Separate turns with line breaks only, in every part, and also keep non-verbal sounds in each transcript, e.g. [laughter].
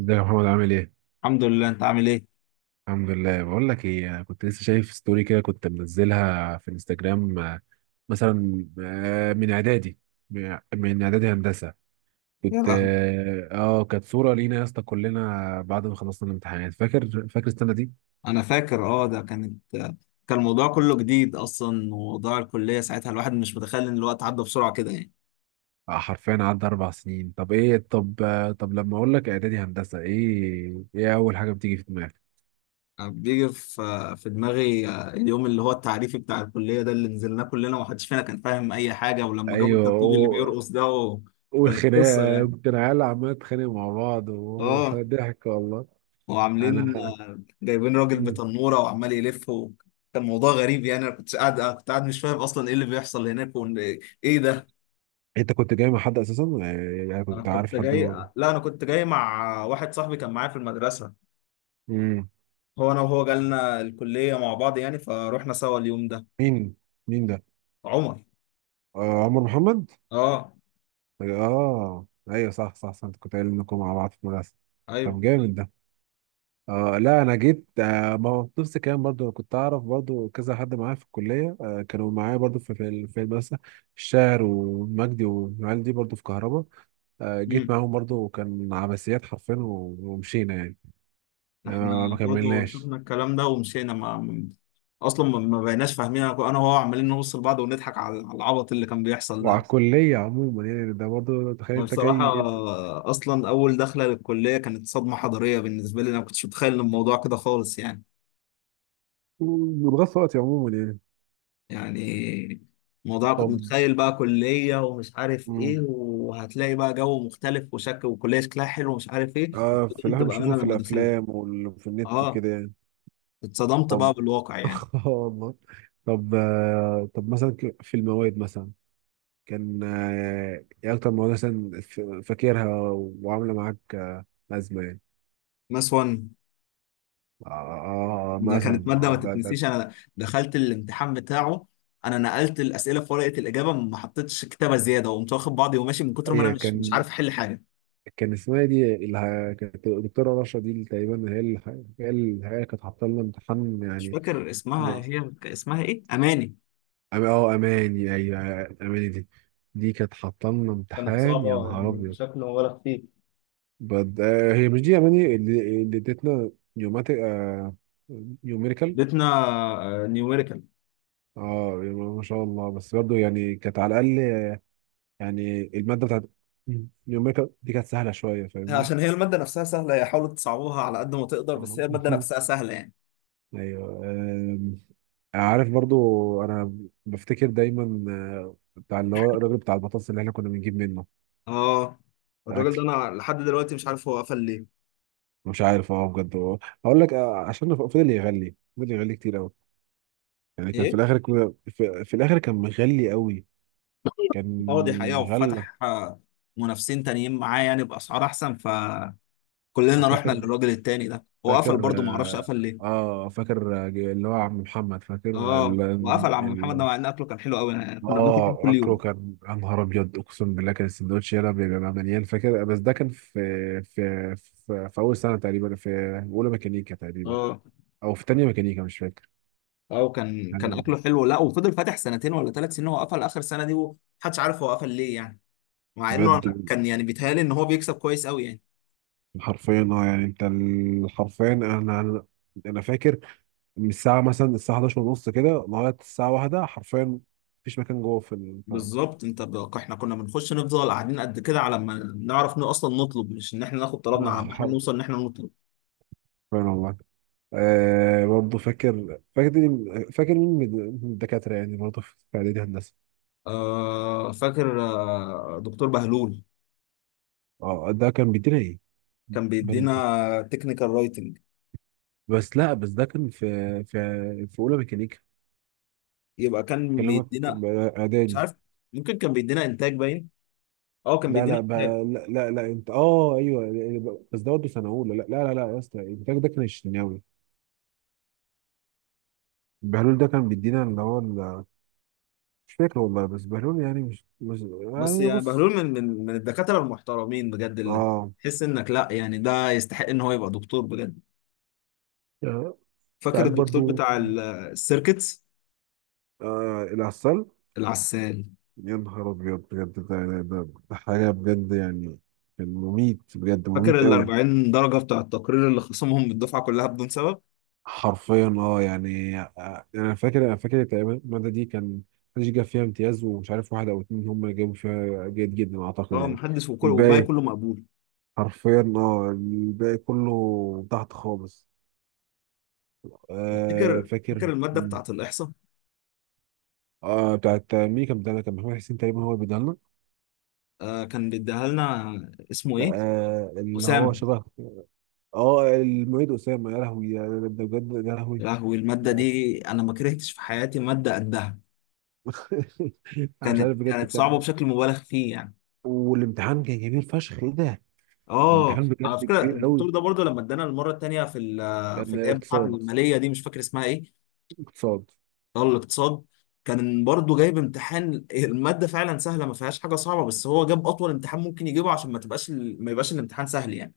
ازيك يا محمد، عامل ايه؟
الحمد لله، انت عامل ايه؟
الحمد لله. بقول لك ايه، انا كنت لسه شايف ستوري كده كنت منزلها في الانستجرام مثلا من اعدادي من اعدادي هندسه.
يا
كنت
لهوي.
كانت صوره لينا يا اسطى كلنا بعد ما خلصنا الامتحانات. فاكر السنه دي؟
انا فاكر، اه ده كانت، كان الموضوع كله جديد اصلا، وموضوع الكليه ساعتها الواحد مش متخيل ان الوقت عدى بسرعه كده يعني.
حرفيا عدى 4 سنين. طب ايه، طب طب لما اقول لك اعدادي هندسه، ايه ايه اول حاجه بتيجي في دماغك؟
انا بيجي في دماغي اليوم اللي هو التعريفي بتاع الكليه ده، اللي نزلناه كلنا ومحدش فينا كان فاهم اي حاجه. ولما جابوا
ايوه،
الدبدوب اللي بيرقص ده وكانت قصه
والخناقه
يعني.
كنا عيال عماله تتخانق مع بعض
اه،
وضحك والله.
وعاملين
انا.
جايبين راجل بتنوره وعمال يلف و... كان موضوع غريب يعني. انا كنت قاعد مش فاهم اصلا ايه اللي بيحصل هناك، وان ايه ده.
انت كنت جاي مع حد اساسا؟ يعني
انا
كنت عارف
كنت
حد.
جاي لا انا كنت جاي مع واحد صاحبي كان معايا في المدرسه.
امم.
هو انا وهو جالنا الكليه مع بعض يعني، فروحنا سوا اليوم ده.
مين مين ده؟
عمر.
آه عمر محمد.
اه
اه ايوه، صح صح صح، انت كنت قايل انكم مع بعض في المدرسه. طب
ايوه.
جامد ده. آه لا، انا جيت. آه، ما هو نفس الكلام برضو، كنت اعرف برضو كذا حد معايا في الكليه، كانوا معايا برضو في في المدرسه. الشاعر ومجدي والعيال دي برضو في كهرباء. آه جيت
امم.
معاهم برضو، وكان عباسيات حرفيا ومشينا يعني.
احنا
آه ما
برضه
كملناش.
شفنا الكلام ده ومشينا، اصلا ما بقيناش فاهمين. أنا وهو عمالين نبص لبعض ونضحك على العبط اللي كان بيحصل ده.
وعلى الكليه عموما يعني، ده برضو تخيل
أنا
انت
بصراحه
جاي
اصلا اول دخله للكليه كانت صدمه حضاريه بالنسبه لي. انا ما كنتش متخيل إن الموضوع كده خالص يعني.
بتغطي وقتي عموما يعني.
يعني الموضوع كنت
طب.
متخيل بقى كلية ومش عارف ايه،
مم.
وهتلاقي بقى جو مختلف وشكل، وكلية شكلها حلو ومش عارف ايه.
آه، في اللي
اتصدمت
احنا
بقى
بنشوفه
منها
في
لما دخلت.
الافلام وفي النت
اه،
وكده يعني.
اتصدمت
طب.
بقى بالواقع يعني.
[laughs] آه والله. طب طب مثلا، في المواد مثلا، كان ايه اكتر مواد مثلا فاكرها وعامله معاك ازمه يعني.
ماس 1،
آه
ده كانت
مثلا
مادة ما
آه ده ده.
تتنسيش. انا دخلت الامتحان بتاعه، انا نقلت الأسئلة في ورقة الإجابة، ما حطيتش كتابة زيادة، وقمت واخد بعضي وماشي، من كتر ما انا
هي
مش عارف
كان.
احل حاجة.
كان اسمها إيه دي اللي كانت الدكتوره رشا دي اللي تقريبا هي اللي، هي اللي، هي كانت حاطه لنا امتحان
مش
يعني.
فاكر اسمها، هي اسمها ايه، أماني؟
اه اماني، ايوه. اماني دي، دي كانت حاطه لنا
كانت
امتحان، يا
صعبة
نهار
يعني
ابيض.
بشكل ولا خفيف.
آه هي مش دي اماني اللي ادتنا نيوماتيك. آه نيوميريكال.
اديتنا نيوميريكال.
اه ما شاء الله. بس برضه يعني كانت على الاقل يعني، الماده بتاعت نيوميريكال دي كانت سهله شويه فاهمني.
عشان هي المادة نفسها سهلة، هي حاولوا تصعبوها على قد ما تقدر، بس
آه.
هي المادة
[laughs]
نفسها سهلة يعني.
ايوه عارف برضو، انا بفتكر دايما آه، بتاع اللي هو الراجل بتاع البطاطس اللي احنا كنا بنجيب منه.
اه، الراجل ده انا لحد دلوقتي مش عارف هو قفل ليه.
مش عارف، اه بجد هقول لك آه، عشان فضل يغلي كتير قوي يعني. كان في
ايه.
الاخر كده، في الاخر كان مغلي قوي. كان
اه دي حقيقة،
غلى.
وفتح منافسين تانيين معاه يعني بأسعار احسن، فكلنا
آه،
رحنا
فاكر.
للراجل التاني ده. هو قفل
فاكر
برضه، ما اعرفش
اه.
قفل ليه.
آه فاكر، آه، اللي هو عم محمد، فاكر
اه،
ال...
وقفل عم محمد ده،
ال...
مع ان اكله كان حلو قوي يعني، كنا بناكل منه
اه
كل
اكله
يوم.
كان يا نهار ابيض. اقسم بالله كان السندوتش يلا بيبقى مليان، فاكر. بس ده كان في في اول سنه تقريبا، في اولى ميكانيكا تقريبا.
اه.
او في تانية ميكانيكا، مش فاكر.
اه، كان
يعني
اكله حلو، لا وفضل فاتح سنتين ولا ثلاث سنين. هو قفل اخر سنة دي ومحدش عارف هو قفل ليه يعني. مع انه
بجد
أنا كان يعني بيتهيألي ان هو بيكسب كويس قوي يعني.
حرفيا اه يعني، حرفيا انا انا أنا فاكر، من الساعه مثلا الساعه 11 ونص كده لغايه الساعه واحدة حرفيا مفيش مكان جوه في البتاع.
بالظبط انت بقى. احنا كنا بنخش نفضل قاعدين قد كده على ما نعرف ان اصلا نطلب، مش ان احنا ناخد طلبنا،
آه،
على ما احنا نوصل
حرفيا
ان احنا نطلب.
والله. آه برضه فاكر، فاكر مين من من الدكاتره يعني برضه في اعدادي هندسه.
آه، فاكر، آه دكتور بهلول.
اه ده كان بيدينا ايه؟
كان
بل-
بيدينا تكنيكال رايتنج.
بس لا، بس ده كان في في في اولى ميكانيكا.
يبقى كان
كلامك
بيدينا مش
اعدادي.
عارف، ممكن كان بيدينا انتاج، باين. اه، كان
لا
بيدينا
لا
انتاج.
بقى، لا لا لا انت، اه ايوه، بس ده برضه سنه اولى. لا يا اسطى، انت ده كان الشناوي. بهلول ده كان بيدينا اللي هو مش فاكر والله. بس بهلول يعني مش،
بس
يعني
يعني
بص.
بهلول من الدكاترة المحترمين بجد، اللي
اه
تحس انك لا يعني، ده يستحق ان هو يبقى دكتور بجد.
يعني. انت
فاكر
عارف
الدكتور
برضو،
بتاع السيركتس.
العسل.
العسال.
يا نهار ابيض بجد، ده حاجه بجد يعني. كان مميت بجد،
فاكر
مميت
ال
قوي.
40 درجة بتاع التقرير اللي خصمهم من الدفعة كلها بدون سبب؟
حرفيا اه يعني، آه، انا فاكر تقريبا الماده دي كان محدش جاب فيها امتياز، ومش عارف واحد او اتنين هم اللي جابوا فيها جيد جدا اعتقد
اه،
يعني.
محدش، وكل والباقي
الباقي
كله مقبول.
حرفيا اه، الباقي كله تحت خالص. آه
تفتكر فاكر
فاكر.
المادة بتاعة الإحصاء؟
آه بتاعت مين؟ كان بتاعنا كان محمد حسين تقريبا هو اللي بيديها لنا.
آه كان بيديها لنا. اسمه
لا
إيه؟
آه اللي هو
أسامة.
شبه. اه المعيد أسامة. يا لهوي، ده ده بجد يا
يا
لهوي.
لهوي المادة
ده-
دي، أنا ما كرهتش في حياتي مادة قدها.
[laughs] انا مش عارف بجد
كانت صعبة
كان.
بشكل مبالغ فيه يعني.
والامتحان كان كبير فشخ، ايه ده.
اه،
الامتحان
على
بجد
فكرة
كبير قوي.
الدكتور ده برضه لما ادانا المرة التانية في في
كان
الآية بتاعة
اقتصاد.
المالية دي، مش فاكر اسمها إيه.
اقتصاد.
اه، الاقتصاد. كان برضه جايب امتحان، المادة فعلا سهلة، ما فيهاش حاجة صعبة، بس هو جاب أطول امتحان ممكن يجيبه، عشان ما تبقاش ما يبقاش الامتحان سهل يعني.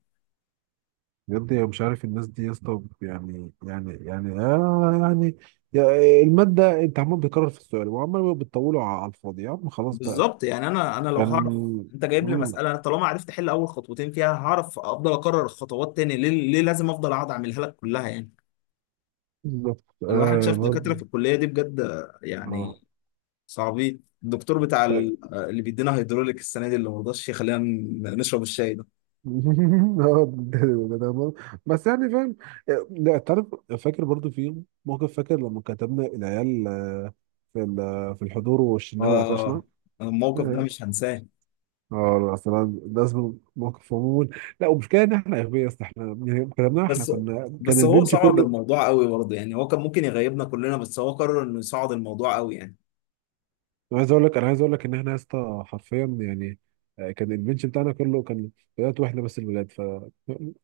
بجد أنا مش عارف الناس دي يا اسطى يعني يعني يعني آه يعني، المادة انت عمال بتكرر في السؤال وعمال بتطوله على الفاضي، يا عم خلاص بقى.
بالظبط يعني. أنا لو
كان.
هعرف. أنت جايب لي
مم.
مسألة، أنا طالما عرفت أحل أول خطوتين فيها، هعرف أفضل أكرر الخطوات تاني ليه لازم أفضل أقعد أعملها لك كلها يعني؟
بالظبط
الواحد
آه
شاف دكاترة في
برضه.
الكلية دي بجد
اه.
يعني صعبين. الدكتور بتاع
طيب.
اللي بيدينا هيدروليك السنة دي، اللي مرضاش يخلينا نشرب الشاي ده.
[laughs] آه، ده برضه. بس يعني فاهم. لا تعرف، فاكر برضو في موقف، فاكر لما كتبنا العيال آه، في في الحضور والشناوي قفشنا.
آه، الموقف ده
[laughs]
مش هنساه.
اه لا، اصلا لازم موقف عموما. لا، ومشكلة ان احنا اغبياء يا اسطى، احنا يعني كلامنا، احنا
بس
كنا كان
بس هو
البنش
صعد
كله.
الموضوع قوي برضه يعني. هو كان ممكن يغيبنا كلنا، بس هو قرر انه يصعد الموضوع قوي يعني.
انا عايز اقول لك، ان احنا يا اسطى حرفيا يعني، آه، كان البنش بتاعنا كله كان ولاد، واحنا بس الولاد ف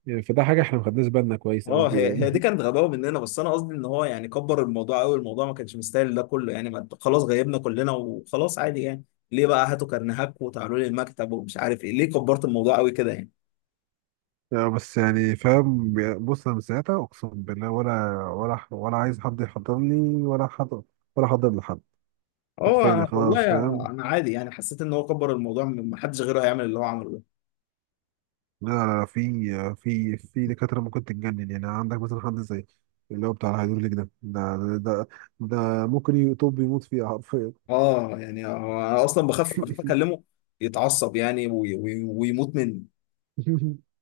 يعني، فده حاجه احنا ما خدناش بالنا كويس
اه،
قوي
هي دي
يعني.
كانت غباوه مننا، بس انا قصدي ان هو يعني كبر الموضوع قوي. الموضوع ما كانش مستاهل ده كله يعني. ما خلاص، غيبنا كلنا وخلاص عادي يعني. ليه بقى هاتوا كرنيهاك وتعالوا لي المكتب ومش عارف ايه؟ ليه كبرت الموضوع قوي كده يعني؟
لا بس يعني فاهم. بص، انا من ساعتها اقسم بالله، ولا ولا ولا عايز حد يحضر لي، ولا حد، ولا حضر لحد. حرفيا،
اه والله
خلاص
يا-،
فاهم.
انا عادي يعني، حسيت ان هو كبر الموضوع، ما حدش غيره هيعمل اللي هو عمله ده.
لا لا لا، في في دكاتره ممكن تتجنن يعني. عندك مثلا حد زي اللي هو بتاع الهيدروليك ده، ده ممكن يطب يموت فيها حرفيا.
اه يعني، هو انا اصلا بخاف، اكلمه يتعصب يعني، ويموت مني.
[laughs]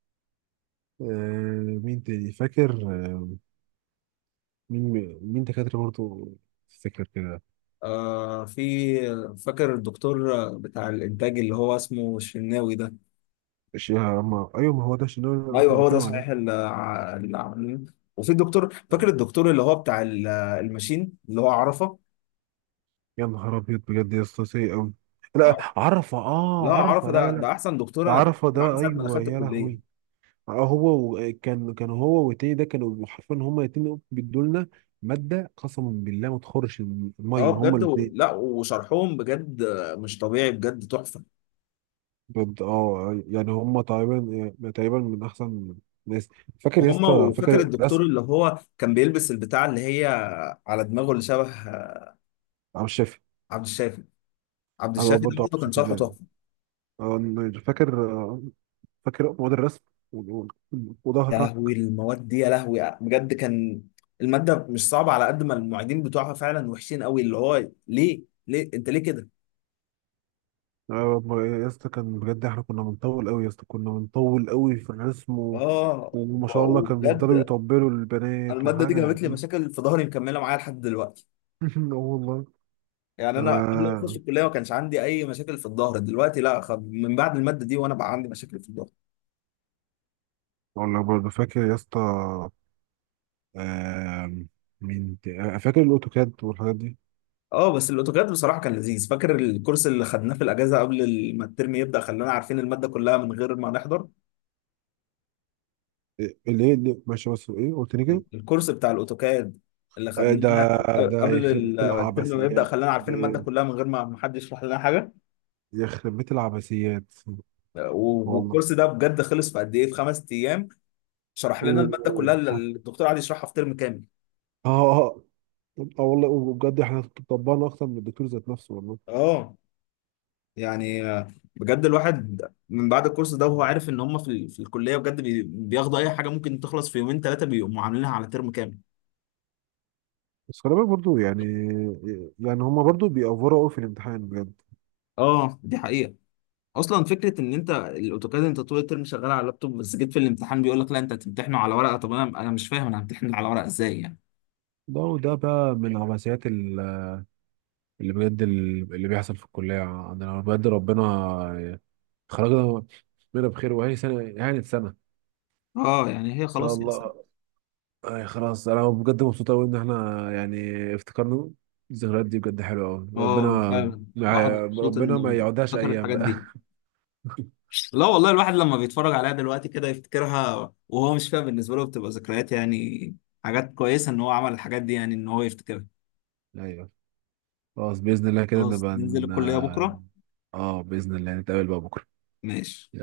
آه، مين تاني فاكر؟ مين مين دكاتره برضه تفتكر كده.
آه في، فاكر الدكتور بتاع الانتاج اللي هو اسمه الشناوي ده.
الشيخ عمار. ايوه ما هو ده الشيخ اللي أنا كنت
ايوه هو ده
بنتكلم عليه.
صحيح، اللي اللي عاملين. وفي الدكتور، فاكر الدكتور اللي هو بتاع الماشين اللي هو عرفه.
يا نهار ابيض بجد يا اسطى، سيء قوي. لا
عرفة.
عرفه،
لا
اه عرفه،
عرفه،
لا لا لا.
ده احسن دكتور
ده
انا اتعاملت
عرفه
معاه من
ده،
ساعه ما
ايوه
دخلت
يا
الكليه.
لهوي. آه، هو كان هو والتاني ده كانوا حرفيا هما الاتنين بيدوا لنا ماده قسما بالله ما تخرش
اه
الميه، هما
بجد و...
الاتنين.
لا وشرحهم بجد مش طبيعي، بجد تحفه.
بجد اه يعني، هما تقريبا، يعني تقريبا من احسن ناس. فاكر يا
وهم،
اسطى،
وفاكر
فاكر
الدكتور
رسم.
اللي هو كان بيلبس البتاع اللي هي على دماغه، اللي شبه
عم الشافي.
عبد الشافي. عبد
انا
الشافي ده
برضه عم
برضه كان
الشافي
شرحه
ده،
تحفه.
آه فاكر، آه فاكر مواد الرسم و- و-
يا
وظهرك.
لهوي المواد دي، يا لهوي بجد كان، المادة مش صعبة على قد ما المعيدين بتوعها فعلا وحشين قوي. اللي هو ليه انت ليه كده؟
آه ما-، يا اسطى كان بجد، احنا كنا بنطول قوي يا اسطى، كنا بنطول قوي في الرسم و...
اه
وما شاء الله كان بيفضلوا
وبجد،
يطبلوا
أنا
للبنات
المادة دي
وحاجة
جابت لي
دي.
مشاكل في ظهري مكملة معايا لحد دلوقتي
[laughs] اه والله.
يعني. انا قبل ما اخش
انا
الكلية ما كانش عندي اي مشاكل في الظهر دلوقتي. لا من بعد المادة دي وانا بقى عندي مشاكل في الظهر.
والله برضه فاكر يا اسطى آم، مين آه فاكر الاوتوكاد والحاجات دي.
اه بس الاوتوكاد بصراحة كان لذيذ. فاكر الكورس اللي خدناه في الاجازة قبل ما الترم يبدأ، خلانا عارفين المادة كلها من غير ما نحضر؟
إيه، اللي ماشي، بس ايه قلت لي كده؟
الكورس بتاع الاوتوكاد اللي
آه
خدناه
ده. ده
قبل
يخرب بيت
الترم ما يبدأ،
العبثيات.
خلانا عارفين المادة
ده
كلها من غير ما حد يشرح لنا حاجة.
يخرب بيت العبثيات. والله
والكورس ده بجد خلص في قد ايه، في خمس ايام. شرح
و...
لنا المادة كلها اللي
[laughs]
الدكتور قعد يشرحها في ترم كامل.
اه آه، اه والله، وبجد احنا طبقنا اكتر من الدكتور ذات نفسه والله.
اه يعني، بجد الواحد من بعد الكورس ده وهو عارف ان هم في في الكلية بجد بياخدوا اي حاجة ممكن تخلص في يومين ثلاثة، بيقوموا عاملينها على ترم كامل.
بس خلي بالك برضه يعني، يعني هما برضه بيأفوروا قوي في الامتحان بجد.
اه دي حقيقة. اصلا فكره ان انت الاوتوكاد انت طول الترم شغال على اللابتوب، بس جيت في الامتحان بيقول لك لا انت هتمتحنه على ورقه. طب انا، مش فاهم، انا همتحن على ورقه ازاي يعني؟
ده، وده بقى من عبثيات اللي بجد، اللي بيحصل في الكلية عندنا. بجد ربنا خرجنا منها بخير، وهي سنة، يعني سنة إن
اه يعني هي
شاء
خلاص هي
الله.
سنه.
أي خلاص، أنا بجد مبسوط أوي إن إحنا يعني افتكرنا الذكريات دي، بجد حلوة أوي. ربنا،
اه فعلا الواحد مبسوط
ربنا ما
انه
يقعدهاش
افتكر
أيام
الحاجات
بقى.
دي.
[laughs]
لا والله، الواحد لما بيتفرج عليها دلوقتي كده يفتكرها وهو مش فاهم، بالنسبه له بتبقى ذكريات يعني، حاجات كويسه ان هو عمل الحاجات دي يعني، ان هو يفتكرها.
أيوه. خلاص بإذن الله كده
خلاص،
نبقى
ننزل الكليه بكره.
اه باذن الله نتقابل بقى بكره.
ماشي.